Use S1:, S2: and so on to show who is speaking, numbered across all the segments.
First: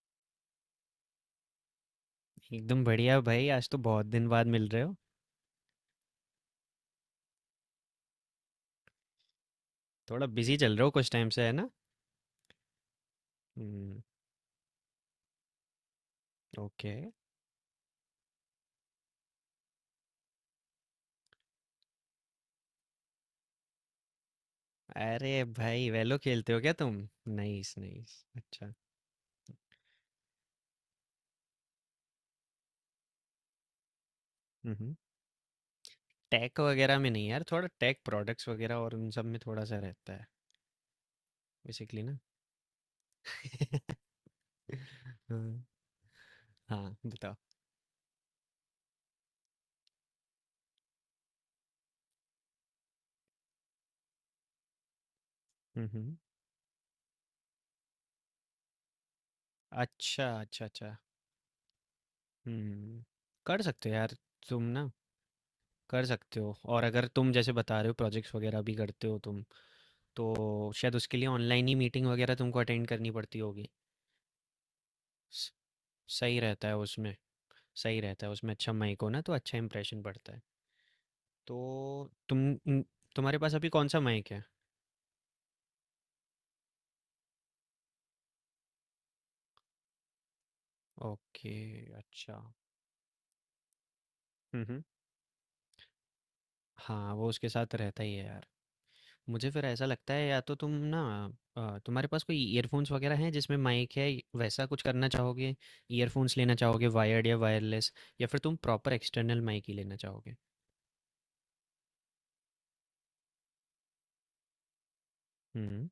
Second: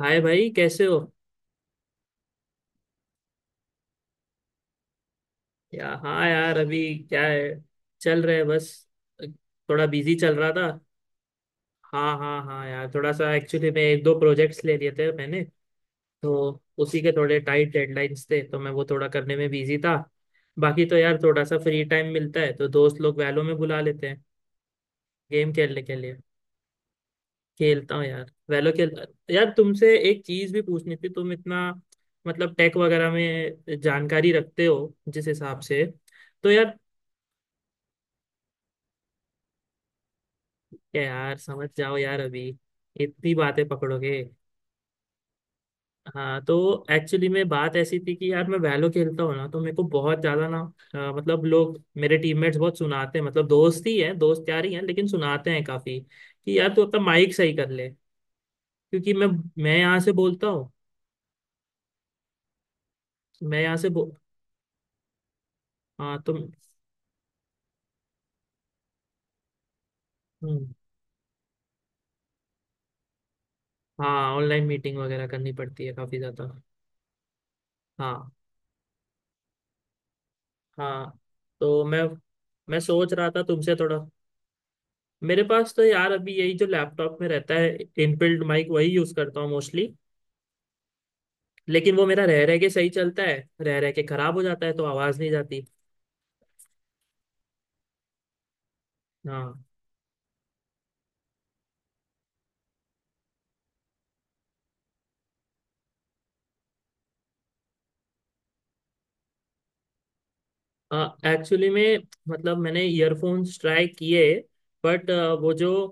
S1: हाय भाई, कैसे हो?
S2: एकदम बढ़िया भाई। आज तो बहुत दिन बाद मिल रहे हो।
S1: या हाँ यार, अभी क्या है, चल रहे है बस। थोड़ा बिजी
S2: थोड़ा
S1: चल रहा
S2: बिजी
S1: था।
S2: चल रहे हो कुछ टाइम से, है ना?
S1: हाँ हाँ हाँ यार, थोड़ा सा एक्चुअली मैं
S2: हम्म।
S1: एक दो प्रोजेक्ट्स ले लिए थे मैंने। तो
S2: ओके।
S1: उसी के थोड़े टाइट डेडलाइंस थे, तो मैं वो थोड़ा करने में बिजी था। बाकी तो यार थोड़ा सा फ्री टाइम मिलता है तो दोस्त लोग वैलो में बुला लेते हैं
S2: अरे
S1: गेम खेलने
S2: भाई,
S1: के लिए।
S2: वेलो खेलते हो क्या तुम? नाइस,
S1: खेलता हूँ
S2: नाइस।
S1: यार, वैलो
S2: अच्छा।
S1: खेल। यार तुमसे एक चीज भी पूछनी थी, तुम इतना मतलब टेक वगैरह में जानकारी रखते हो
S2: हम्म।
S1: जिस हिसाब से। तो
S2: टेक
S1: यार,
S2: वगैरह में नहीं यार, थोड़ा टेक प्रोडक्ट्स वगैरह और उन सब में थोड़ा सा रहता है
S1: क्या यार, समझ जाओ
S2: बेसिकली ना।
S1: यार, अभी इतनी बातें पकड़ोगे?
S2: हाँ,
S1: हाँ तो
S2: हाँ,
S1: एक्चुअली
S2: बताओ।
S1: में बात ऐसी थी कि यार मैं वैलो खेलता हूँ ना, तो मेरे को बहुत ज्यादा ना मतलब लोग, मेरे टीममेट्स बहुत सुनाते हैं, मतलब दोस्त ही हैं, दोस्त यार ही हैं, लेकिन सुनाते हैं काफी
S2: हम्म।
S1: कि यार तू अपना माइक सही कर ले, क्योंकि मैं यहाँ से
S2: अच्छा,
S1: बोलता
S2: अच्छा,
S1: हूँ।
S2: अच्छा। हम्म।
S1: मैं
S2: कर
S1: यहाँ से
S2: सकते हो
S1: बो।
S2: यार, तुम ना कर
S1: हाँ तो
S2: सकते हो। और अगर तुम जैसे बता रहे हो प्रोजेक्ट्स वगैरह भी करते हो तुम, तो
S1: हम्म,
S2: शायद उसके लिए ऑनलाइन ही मीटिंग वगैरह तुमको अटेंड करनी पड़ती होगी।
S1: हाँ ऑनलाइन मीटिंग वगैरह करनी
S2: स-
S1: पड़ती है काफी
S2: सही
S1: ज्यादा।
S2: रहता है उसमें। सही रहता
S1: हाँ
S2: है उसमें, अच्छा माइक हो ना तो अच्छा इंप्रेशन पड़ता है।
S1: हाँ
S2: तो
S1: तो मैं
S2: तुम न-
S1: सोच रहा
S2: तुम्हारे
S1: था
S2: पास अभी
S1: तुमसे
S2: कौन
S1: थोड़ा।
S2: सा माइक है?
S1: मेरे पास तो यार अभी यही जो लैपटॉप में रहता है, इनबिल्ट माइक वही यूज करता हूँ मोस्टली।
S2: ओके।
S1: लेकिन वो मेरा
S2: अच्छा।
S1: रह रह के सही चलता है, रह रह के खराब हो
S2: हम्म,
S1: जाता है
S2: हम्म।
S1: तो आवाज नहीं जाती।
S2: हाँ, वो उसके साथ रहता ही है यार। मुझे
S1: हाँ,
S2: फिर ऐसा लगता है, या तो तुम ना, तुम्हारे पास कोई ईयरफोन्स वगैरह हैं जिसमें माइक है। वैसा कुछ करना चाहोगे? ईयरफोन्स लेना चाहोगे, वायर्ड या वायरलेस? या फिर तुम प्रॉपर एक्सटर्नल माइक ही लेना चाहोगे?
S1: एक्चुअली में मतलब मैंने ईयरफोन्स ट्राई किए, बट वो जो
S2: हम्म।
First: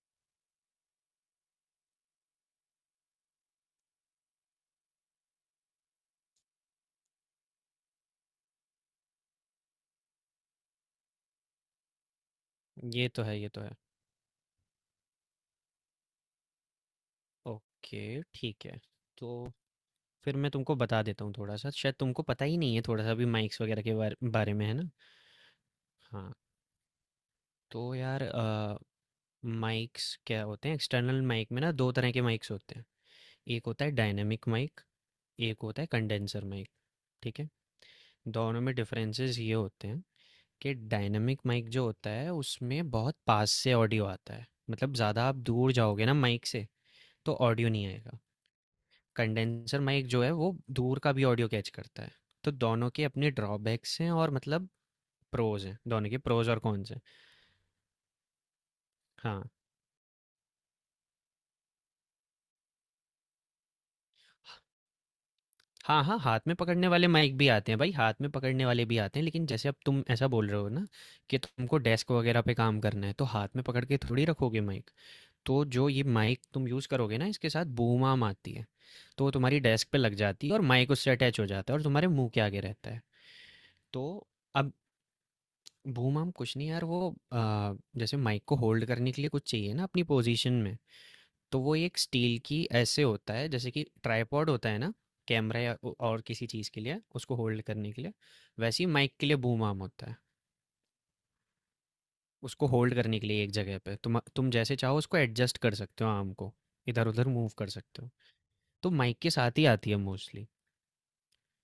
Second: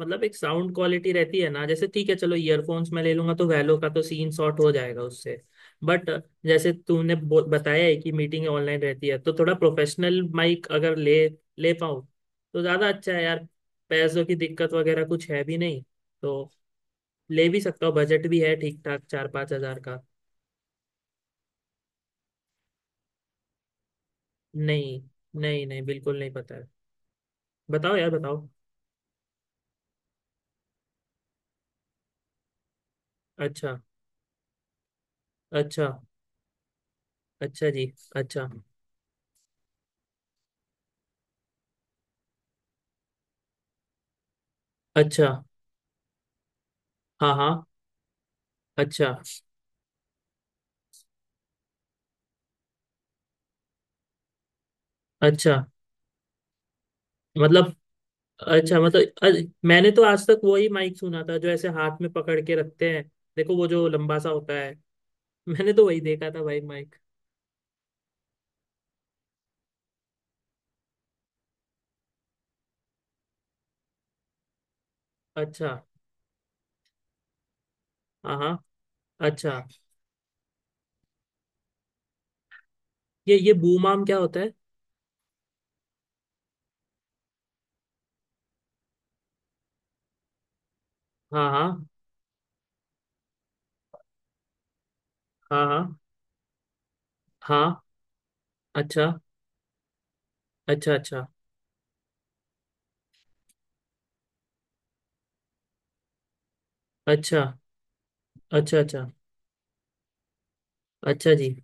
S1: मतलब एक साउंड क्वालिटी रहती है ना, जैसे ठीक है चलो ईयरफोन्स मैं ले लूंगा तो वैलो का तो सीन शॉर्ट हो जाएगा उससे। बट जैसे तूने बताया है कि मीटिंग ऑनलाइन रहती है, तो थोड़ा प्रोफेशनल माइक अगर ले ले पाऊँ तो ज़्यादा
S2: ये
S1: अच्छा है
S2: तो है,
S1: यार।
S2: ये तो है।
S1: पैसों की दिक्कत वगैरह कुछ है भी नहीं, तो ले भी सकता हूँ।
S2: ओके,
S1: बजट भी है
S2: ठीक है।
S1: ठीक ठाक, चार
S2: तो
S1: पाँच हजार का।
S2: फिर मैं तुमको बता देता हूँ थोड़ा सा, शायद तुमको पता ही नहीं है थोड़ा सा भी माइक्स वगैरह के बारे में, है ना?
S1: नहीं नहीं नहीं, बिल्कुल नहीं
S2: हाँ,
S1: पता है।
S2: तो
S1: बताओ यार,
S2: यार
S1: बताओ।
S2: माइक्स क्या होते हैं? एक्सटर्नल माइक में ना दो तरह के माइक्स होते हैं। एक
S1: अच्छा।
S2: होता है डायनेमिक माइक। एक होता
S1: अच्छा।
S2: है कंडेंसर माइक। ठीक है।
S1: अच्छा जी। अच्छा।
S2: दोनों में डिफरेंसेस ये होते हैं, कि डायनेमिक माइक जो होता है उसमें बहुत पास से ऑडियो आता है, मतलब ज़्यादा
S1: अच्छा।
S2: आप दूर जाओगे ना माइक से
S1: हाँ
S2: तो
S1: हाँ।
S2: ऑडियो नहीं आएगा।
S1: अच्छा।
S2: कंडेंसर माइक जो है वो दूर का भी ऑडियो कैच करता है। तो दोनों के अपने ड्रॉबैक्स हैं और मतलब
S1: अच्छा
S2: प्रोज हैं, दोनों के प्रोज और कॉन्स हैं।
S1: मतलब अच्छा मतलब
S2: हाँ,
S1: मैंने तो आज तक वही माइक सुना था जो ऐसे हाथ में पकड़ के रखते हैं। देखो, वो जो लंबा सा होता है। मैंने तो वही
S2: हाँ, हाँ,
S1: देखा
S2: हाथ
S1: था
S2: में
S1: भाई,
S2: पकड़ने
S1: माइक।
S2: वाले माइक भी आते हैं भाई, हाथ में पकड़ने वाले भी आते हैं, लेकिन जैसे अब तुम ऐसा बोल रहे हो ना, कि तुमको डेस्क वगैरह पे काम करना है तो हाथ में पकड़ के थोड़ी रखोगे माइक। तो
S1: अच्छा।
S2: जो ये माइक तुम यूज़ करोगे ना, इसके साथ बूम आम
S1: हाँ
S2: आती
S1: हाँ।
S2: है। तो वो
S1: अच्छा,
S2: तुम्हारी डेस्क पे लग जाती है और माइक उससे अटैच हो जाता है और तुम्हारे मुंह के आगे रहता है।
S1: ये बूम
S2: तो
S1: आर्म क्या होता है?
S2: अब बूम-आर्म कुछ नहीं यार, वो जैसे माइक को होल्ड करने के लिए कुछ चाहिए ना अपनी पोजीशन में।
S1: हाँ
S2: तो वो
S1: हाँ।
S2: एक स्टील की ऐसे होता है, जैसे कि ट्राइपॉड होता है ना, कैमरा
S1: हाँ
S2: या
S1: हाँ।
S2: और किसी चीज़ के लिए उसको होल्ड
S1: हाँ।
S2: करने के लिए। वैसे ही
S1: अच्छा।
S2: माइक के लिए बूम आर्म होता है।
S1: अच्छा अच्छा।
S2: उसको होल्ड करने के लिए एक जगह पे तुम जैसे चाहो उसको एडजस्ट कर सकते हो आर्म को, इधर उधर
S1: अच्छा।
S2: मूव कर सकते हो।
S1: अच्छा।
S2: तो
S1: अच्छा।
S2: माइक के साथ ही आती है मोस्टली।
S1: अच्छा जी।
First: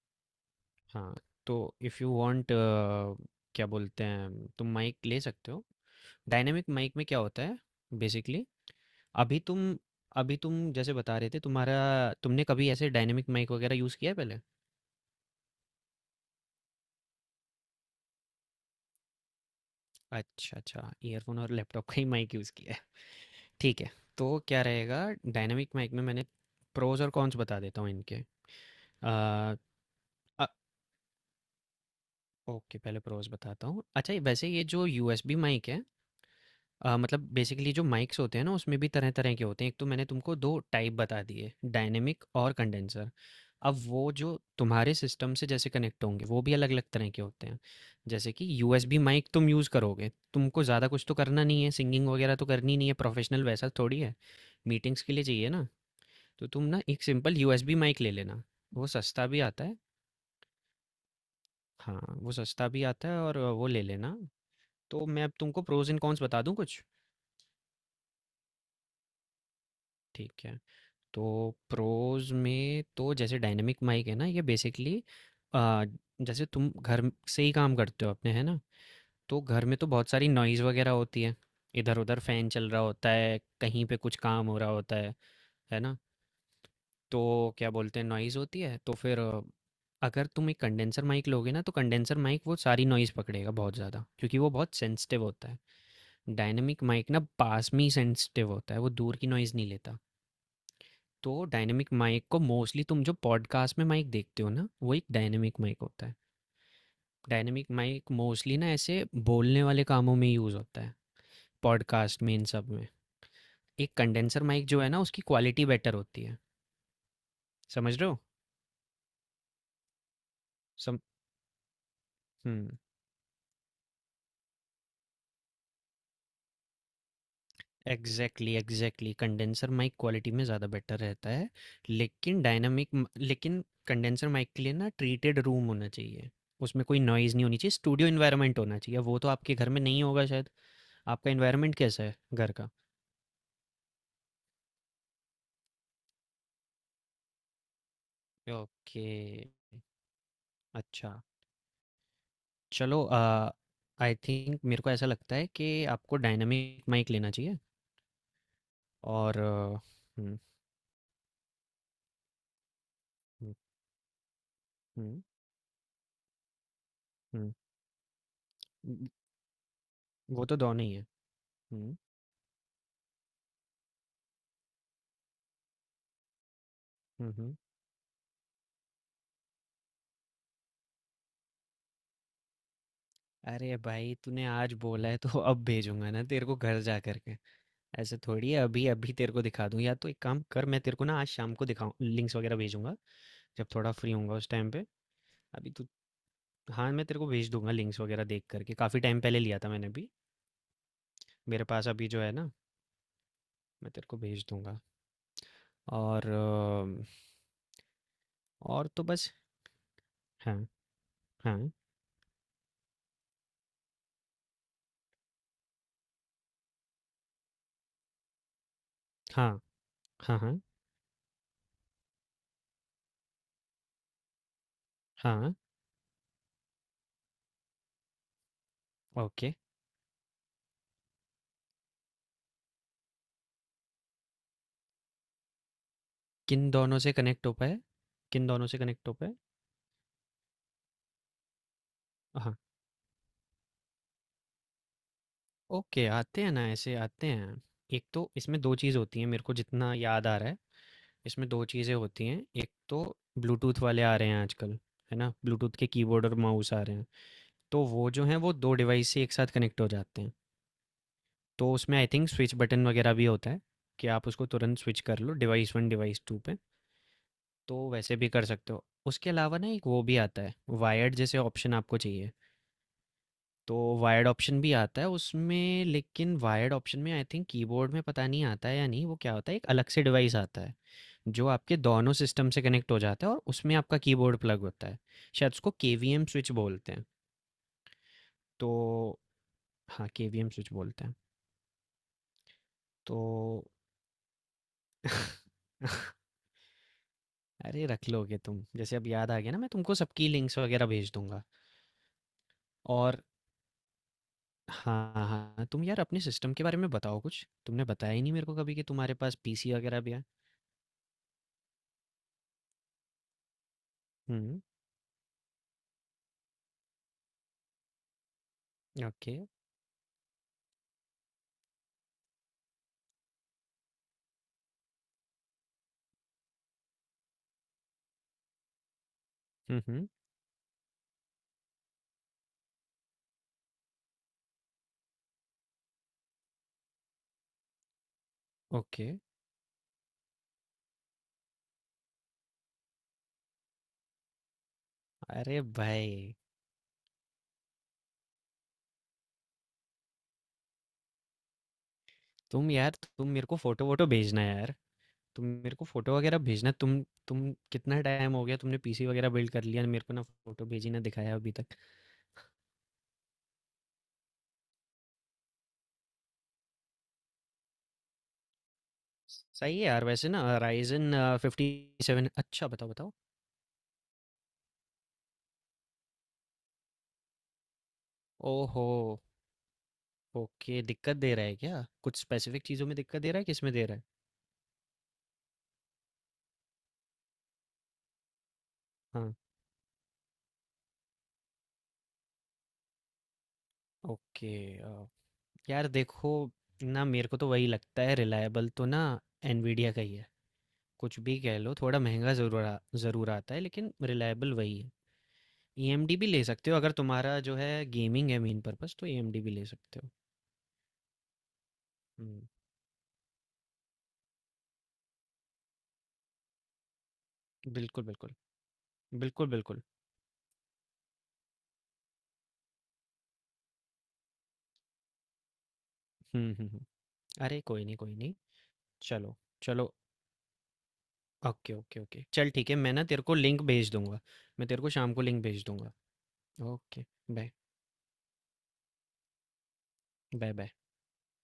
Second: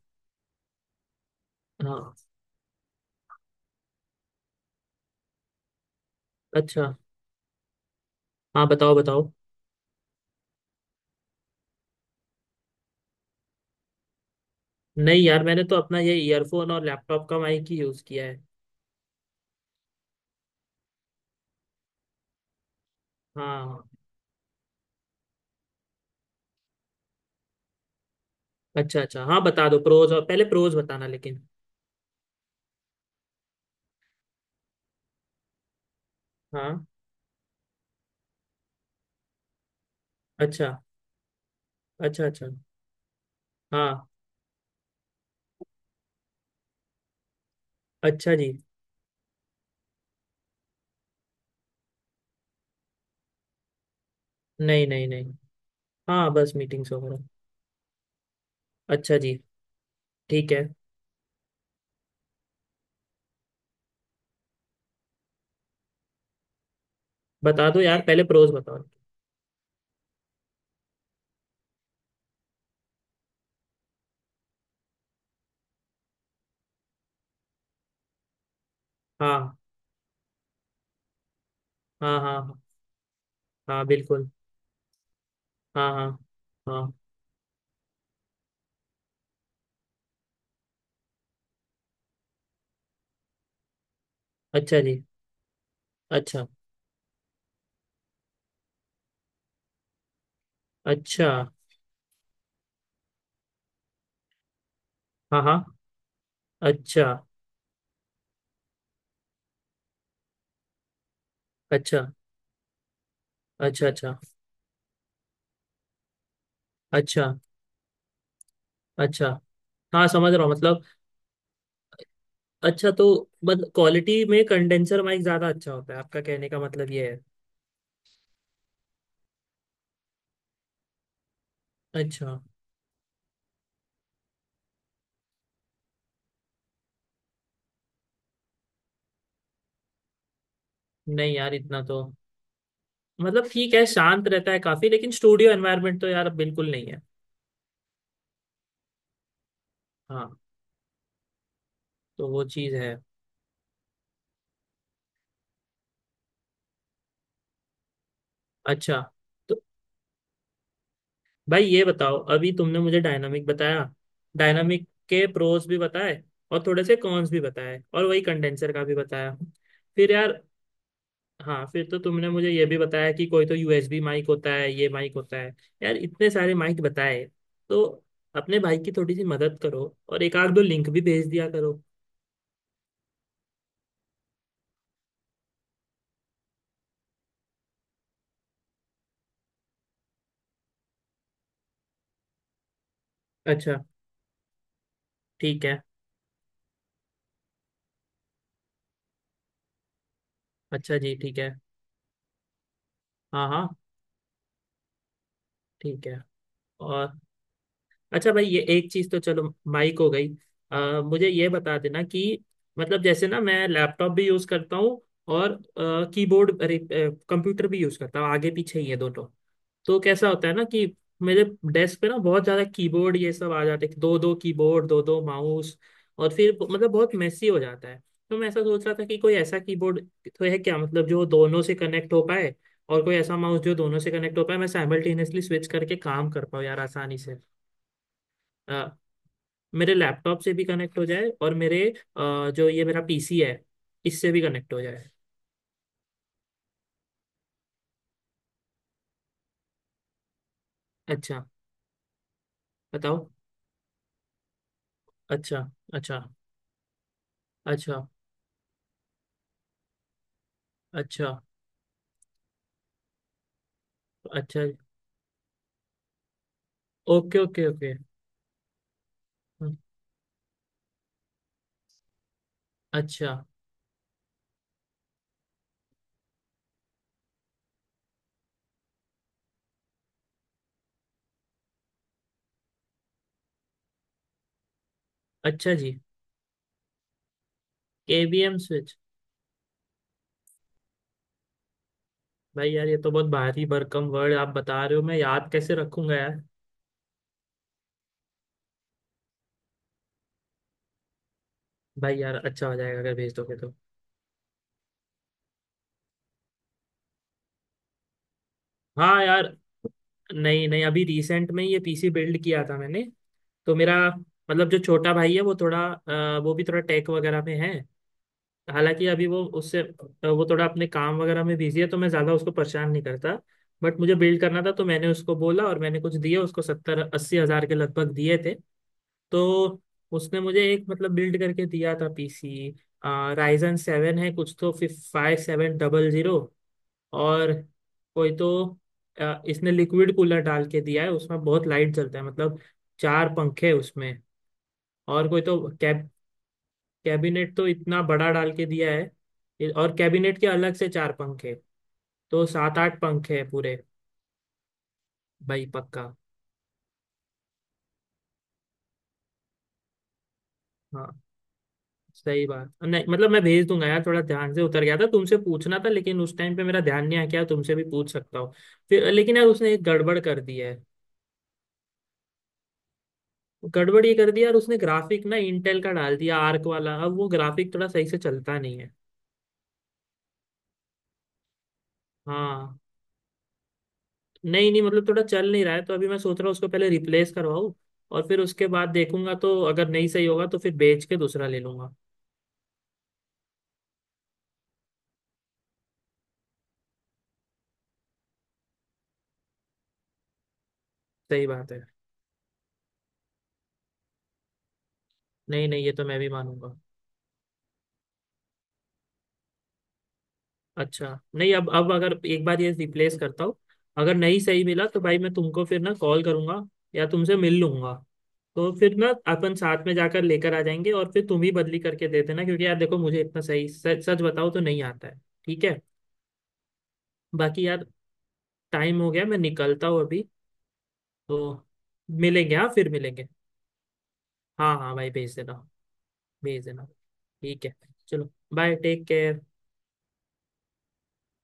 S2: हाँ। तो इफ़ यू
S1: हाँ।
S2: वांट, क्या बोलते हैं, तुम माइक ले सकते हो। डायनेमिक
S1: अच्छा।
S2: माइक में क्या होता है बेसिकली?
S1: हाँ, बताओ बताओ।
S2: अभी तुम अभी तुम जैसे बता रहे थे तुम्हारा, तुमने कभी ऐसे डायनेमिक माइक वगैरह यूज़ किया है पहले?
S1: नहीं यार, मैंने तो अपना ये ईयरफोन और लैपटॉप का माइक ही यूज किया है।
S2: अच्छा, अच्छा, ईयरफोन और लैपटॉप का ही माइक यूज़ किया है। ठीक
S1: हाँ।
S2: है। तो क्या रहेगा? डायनेमिक माइक में मैंने प्रोज और कॉन्स बता देता हूँ इनके।
S1: अच्छा
S2: आ,
S1: अच्छा, हाँ बता दो प्रोज, और पहले
S2: अ-
S1: प्रोज बताना लेकिन।
S2: ओके, पहले प्रोज बताता हूँ। अच्छा वैसे ये जो यूएसबी माइक है,
S1: हाँ।
S2: मतलब बेसिकली जो माइक्स होते हैं ना उसमें भी तरह-तरह के होते हैं। एक तो मैंने तुमको 2
S1: अच्छा
S2: टाइप बता दिए,
S1: अच्छा।
S2: डायनेमिक
S1: अच्छा।
S2: और कंडेंसर। अब
S1: हाँ।
S2: वो जो तुम्हारे सिस्टम से जैसे कनेक्ट होंगे वो भी अलग-अलग तरह के होते हैं। जैसे
S1: अच्छा
S2: कि
S1: जी।
S2: यूएसबी माइक तुम यूज़ करोगे, तुमको ज़्यादा कुछ तो करना नहीं है, सिंगिंग वगैरह तो करनी नहीं है, प्रोफेशनल वैसा थोड़ी है।
S1: नहीं
S2: मीटिंग्स
S1: नहीं
S2: के लिए
S1: नहीं।
S2: चाहिए ना,
S1: हाँ,
S2: तो
S1: बस
S2: तुम ना
S1: मीटिंग्स
S2: एक
S1: वगैरह।
S2: सिंपल यूएसबी माइक ले लेना, वो
S1: अच्छा
S2: सस्ता
S1: जी,
S2: भी आता है।
S1: ठीक है।
S2: हाँ, वो सस्ता भी आता है और वो ले लेना। तो मैं अब तुमको प्रोज़ एंड कॉन्स बता दूँ कुछ?
S1: बता दो यार, पहले प्रोज बताओ।
S2: ठीक है। तो प्रोज में तो जैसे डायनेमिक माइक है ना ये, बेसिकली जैसे तुम घर से ही काम करते हो अपने, है ना? तो
S1: हाँ
S2: घर में तो बहुत सारी नॉइज़ वगैरह होती है। इधर
S1: हाँ
S2: उधर
S1: हाँ।
S2: फैन
S1: हाँ,
S2: चल रहा होता है,
S1: हाँ,
S2: कहीं पे कुछ
S1: बिल्कुल।
S2: काम हो रहा होता है
S1: हाँ
S2: ना?
S1: हाँ हाँ।
S2: तो क्या बोलते हैं, नॉइज़ होती है तो फिर अगर तुम एक कंडेंसर माइक लोगे ना तो कंडेंसर माइक वो सारी नॉइज़ पकड़ेगा बहुत ज़्यादा, क्योंकि वो बहुत
S1: अच्छा जी।
S2: सेंसिटिव होता है।
S1: अच्छा।
S2: डायनेमिक माइक ना पास में ही सेंसिटिव होता है, वो दूर की नॉइज़ नहीं लेता।
S1: अच्छा।
S2: तो डायनेमिक माइक को मोस्टली, तुम जो पॉडकास्ट में माइक देखते हो ना, वो एक
S1: हाँ
S2: डायनेमिक
S1: हाँ।
S2: माइक होता है।
S1: अच्छा
S2: डायनेमिक माइक मोस्टली ना ऐसे बोलने वाले कामों में यूज़ होता है,
S1: अच्छा।
S2: पॉडकास्ट में, इन सब में।
S1: अच्छा।
S2: एक
S1: अच्छा।
S2: कंडेंसर माइक जो है ना, उसकी क्वालिटी बेटर होती है।
S1: अच्छा।
S2: समझ रहे हो?
S1: अच्छा। हाँ समझ रहा हूँ, मतलब
S2: सम हम्म।
S1: अच्छा तो बट क्वालिटी में कंडेंसर माइक ज़्यादा अच्छा होता है, आपका कहने का मतलब ये है?
S2: Exactly, exactly, condenser mic quality में ज़्यादा बेटर रहता है।
S1: अच्छा।
S2: लेकिन कंडेंसर माइक के लिए ना ट्रीटेड रूम होना चाहिए। उसमें कोई नॉइज़ नहीं होनी चाहिए, स्टूडियो इन्वायरमेंट होना चाहिए, वो तो आपके घर में नहीं होगा शायद। आपका
S1: नहीं यार
S2: इन्वायरमेंट
S1: इतना तो
S2: कैसा है घर का?
S1: मतलब ठीक है, शांत रहता है काफी, लेकिन स्टूडियो एनवायरनमेंट तो यार अब बिल्कुल नहीं है।
S2: ओके।
S1: हाँ,
S2: अच्छा।
S1: तो वो चीज है।
S2: चलो, आई थिंक मेरे को ऐसा लगता है कि आपको डायनामिक माइक लेना चाहिए।
S1: अच्छा।
S2: और
S1: तो
S2: हम्म।
S1: भाई ये बताओ, अभी तुमने मुझे डायनामिक
S2: हम्म।
S1: बताया, डायनामिक
S2: हम्म।
S1: के प्रोस भी बताए, और थोड़े से कॉन्स भी
S2: हम्म,
S1: बताए, और वही कंडेंसर का भी
S2: न-
S1: बताया। फिर यार,
S2: वो तो दोनों ही है।
S1: हाँ फिर
S2: हम्म।
S1: तो तुमने मुझे ये भी बताया कि कोई तो यूएसबी माइक होता है, ये माइक होता है, यार इतने सारे माइक बताए।
S2: हम्म। हम्म।
S1: तो अपने भाई की थोड़ी सी मदद करो और एक आध दो लिंक भी भेज दिया करो।
S2: अरे भाई तूने आज बोला है तो अब भेजूंगा ना तेरे को, घर जा करके। ऐसे थोड़ी है अभी अभी तेरे को दिखा दूं, या तो एक काम कर, मैं तेरे को ना आज शाम को दिखाऊं, लिंक्स वगैरह भेजूंगा जब
S1: अच्छा।
S2: थोड़ा फ्री होऊंगा उस टाइम पे।
S1: ठीक
S2: अभी
S1: है।
S2: तू, हाँ, मैं तेरे को भेज दूंगा लिंक्स वगैरह, देख करके काफ़ी टाइम पहले लिया था मैंने भी।
S1: अच्छा जी, ठीक है।
S2: मेरे पास अभी जो है ना,
S1: हाँ हाँ।
S2: मैं तेरे को भेज दूँगा।
S1: ठीक है।
S2: और
S1: और अच्छा भाई, ये
S2: और
S1: एक
S2: तो
S1: चीज तो
S2: बस।
S1: चलो, माइक हो गई।
S2: हाँ,
S1: मुझे ये
S2: हाँ,
S1: बता देना कि मतलब जैसे ना मैं लैपटॉप भी यूज करता हूँ, और कीबोर्ड अरे, कंप्यूटर भी यूज करता हूँ। आगे पीछे ही है दोनों।
S2: हाँ,
S1: तो कैसा
S2: हाँ,
S1: होता है
S2: हाँ,
S1: ना कि मेरे डेस्क पे ना बहुत ज्यादा कीबोर्ड ये सब आ जाते हैं, दो दो कीबोर्ड, दो दो
S2: हाँ,
S1: माउस, और फिर मतलब बहुत मेसी हो जाता है। तो मैं ऐसा सोच रहा था कि कोई
S2: ओके।
S1: ऐसा कीबोर्ड तो है क्या, मतलब जो दोनों से कनेक्ट हो पाए, और कोई ऐसा माउस जो दोनों से कनेक्ट हो पाए, मैं साइमल्टेनियसली स्विच करके काम कर पाऊँ
S2: किन
S1: यार
S2: दोनों से
S1: आसानी से।
S2: कनेक्ट हो पाए? किन दोनों से कनेक्ट हो पाए?
S1: मेरे लैपटॉप से भी कनेक्ट हो जाए और मेरे
S2: हाँ,
S1: जो ये मेरा पीसी है, इससे भी कनेक्ट हो जाए।
S2: ओके, आते हैं ना, ऐसे आते हैं। एक तो इसमें 2 चीज़ होती हैं मेरे को जितना याद आ रहा है,
S1: अच्छा,
S2: इसमें 2 चीज़ें होती हैं। एक तो
S1: बताओ।
S2: ब्लूटूथ वाले आ रहे हैं आजकल, है ना?
S1: अच्छा।
S2: ब्लूटूथ के
S1: अच्छा।
S2: कीबोर्ड और माउस आ रहे हैं। तो
S1: अच्छा।
S2: वो जो हैं वो 2 डिवाइस से एक साथ कनेक्ट हो जाते हैं।
S1: अच्छा।
S2: तो उसमें आई थिंक स्विच बटन वगैरह भी होता है, कि आप उसको
S1: अच्छा।
S2: तुरंत स्विच कर लो डिवाइस वन डिवाइस टू पे।
S1: ओके ओके
S2: तो
S1: ओके।
S2: वैसे भी कर सकते हो, उसके अलावा ना
S1: हम्म,
S2: एक वो भी आता है, वायर्ड जैसे ऑप्शन आपको चाहिए।
S1: अच्छा।
S2: तो वायर्ड ऑप्शन भी आता है उसमें, लेकिन वायर्ड ऑप्शन में आई थिंक कीबोर्ड में पता नहीं आता है या नहीं, वो क्या होता है, एक अलग से डिवाइस आता है जो आपके दोनों सिस्टम से कनेक्ट हो जाता है और उसमें आपका कीबोर्ड प्लग होता है। शायद उसको
S1: अच्छा जी।
S2: केवीएम स्विच बोलते हैं।
S1: केवीएम
S2: तो
S1: स्विच?
S2: हाँ, केवीएम स्विच बोलते हैं।
S1: भाई यार, ये तो
S2: तो
S1: बहुत भारी भरकम वर्ड आप बता रहे हो, मैं याद कैसे रखूंगा यार?
S2: अरे रख लोगे तुम, जैसे अब याद आ गया ना, मैं तुमको सबकी लिंक्स वगैरह भेज दूंगा।
S1: भाई यार अच्छा हो जाएगा अगर
S2: और
S1: भेज दोगे तो।
S2: हाँ, हाँ, तुम यार अपने सिस्टम के बारे में बताओ कुछ, तुमने बताया ही नहीं मेरे को कभी कि तुम्हारे
S1: हाँ
S2: पास
S1: यार।
S2: पीसी वगैरह भी है।
S1: नहीं नहीं, अभी रिसेंट में ही ये पीसी बिल्ड किया था मैंने। तो मेरा
S2: हम्म।
S1: मतलब जो छोटा भाई है वो थोड़ा वो भी थोड़ा टेक वगैरह में है। हालांकि अभी
S2: ओके।
S1: वो उससे वो थोड़ा अपने काम वगैरह में बिजी है, तो मैं ज्यादा उसको परेशान नहीं करता। बट मुझे बिल्ड करना था तो मैंने उसको बोला और मैंने कुछ दिया उसको, 70-80 हज़ार के लगभग दिए थे। तो
S2: हम्म, हम्म।
S1: उसने मुझे एक मतलब बिल्ड करके दिया था पीसी। राइजन 7 है कुछ तो, 5700, और कोई तो
S2: ओके,
S1: इसने लिक्विड कूलर डाल के दिया है, उसमें बहुत लाइट जलता है मतलब। चार पंखे हैं उसमें, और कोई तो
S2: अरे भाई,
S1: कैबिनेट तो इतना बड़ा डाल के दिया है। और कैबिनेट के अलग से चार पंखे, तो
S2: तुम
S1: सात
S2: यार,
S1: आठ
S2: तुम
S1: पंखे
S2: मेरे
S1: हैं
S2: को
S1: पूरे।
S2: फोटो वोटो भेजना यार। तुम
S1: भाई
S2: मेरे को
S1: पक्का।
S2: फोटो वगैरह भेजना, तुम, कितना टाइम हो गया तुमने पीसी वगैरह बिल्ड कर लिया, मेरे को ना फोटो भेजी ना
S1: हाँ,
S2: दिखाया अभी तक।
S1: सही बात नहीं। मतलब मैं भेज दूंगा यार, थोड़ा ध्यान से उतर गया था, तुमसे पूछना था लेकिन उस टाइम पे मेरा ध्यान नहीं आया। क्या तुमसे भी पूछ सकता हूँ फिर? लेकिन यार, उसने
S2: सही
S1: एक
S2: है यार,
S1: गड़बड़
S2: वैसे
S1: कर
S2: ना
S1: दी है।
S2: राइजन फिफ्टी सेवन, अच्छा बताओ, बताओ।
S1: गड़बड़ ये कर दिया यार उसने, ग्राफिक ना इंटेल का डाल दिया आर्क वाला, अब वो ग्राफिक थोड़ा सही से चलता नहीं
S2: ओहो।
S1: है।
S2: ओके, दिक्कत दे रहा है क्या? कुछ स्पेसिफिक
S1: हाँ।
S2: चीज़ों में दिक्कत दे रहा है, किसमें दे रहा है?
S1: नहीं नहीं, मतलब थोड़ा चल नहीं रहा है, तो अभी मैं सोच रहा हूँ उसको पहले रिप्लेस करवाऊँ, और फिर उसके बाद
S2: हाँ,
S1: देखूंगा। तो अगर नहीं सही होगा तो फिर बेच के दूसरा ले लूंगा।
S2: ओके, अ, यार देखो ना, मेरे को तो वही लगता है रिलायबल तो ना एनवीडिया का ही है। कुछ भी
S1: सही
S2: कह
S1: बात
S2: लो,
S1: है।
S2: थोड़ा महँगा ज़रूर आता है लेकिन रिलायबल वही है।
S1: नहीं नहीं, ये तो
S2: एएमडी
S1: मैं
S2: भी
S1: भी
S2: ले सकते
S1: मानूंगा।
S2: हो, अगर तुम्हारा जो है गेमिंग है मेन पर्पज़, तो एएमडी भी ले सकते हो।
S1: अच्छा नहीं, अब अब अगर
S2: हुँ,
S1: एक बार ये रिप्लेस करता हूँ, अगर नहीं सही मिला तो भाई मैं तुमको फिर ना कॉल करूंगा, या तुमसे मिल लूंगा।
S2: बिल्कुल, बिल्कुल।
S1: तो फिर ना
S2: बिल्कुल,
S1: अपन
S2: बिल्कुल।
S1: साथ में जाकर लेकर आ जाएंगे, और फिर तुम ही बदली करके दे देना, क्योंकि यार देखो मुझे इतना सही सच सच बताओ तो नहीं आता है, ठीक है।
S2: हुँ, हुँ, हुँ। अरे
S1: बाकी
S2: कोई
S1: यार,
S2: नहीं, कोई नहीं।
S1: टाइम हो गया,
S2: चलो,
S1: मैं निकलता
S2: चलो।
S1: हूँ अभी। तो
S2: ओके, ओके, ओके। चल
S1: मिलेंगे, हाँ
S2: ठीक है,
S1: फिर
S2: मैं ना तेरे
S1: मिलेंगे।
S2: को लिंक भेज दूँगा। मैं
S1: हाँ
S2: तेरे को
S1: हाँ भाई,
S2: शाम को
S1: भेज
S2: लिंक
S1: देना।
S2: भेज दूँगा।
S1: भेज देना।
S2: ओके। बाय।
S1: ठीक है, चलो bye, take care.
S2: Bye, bye.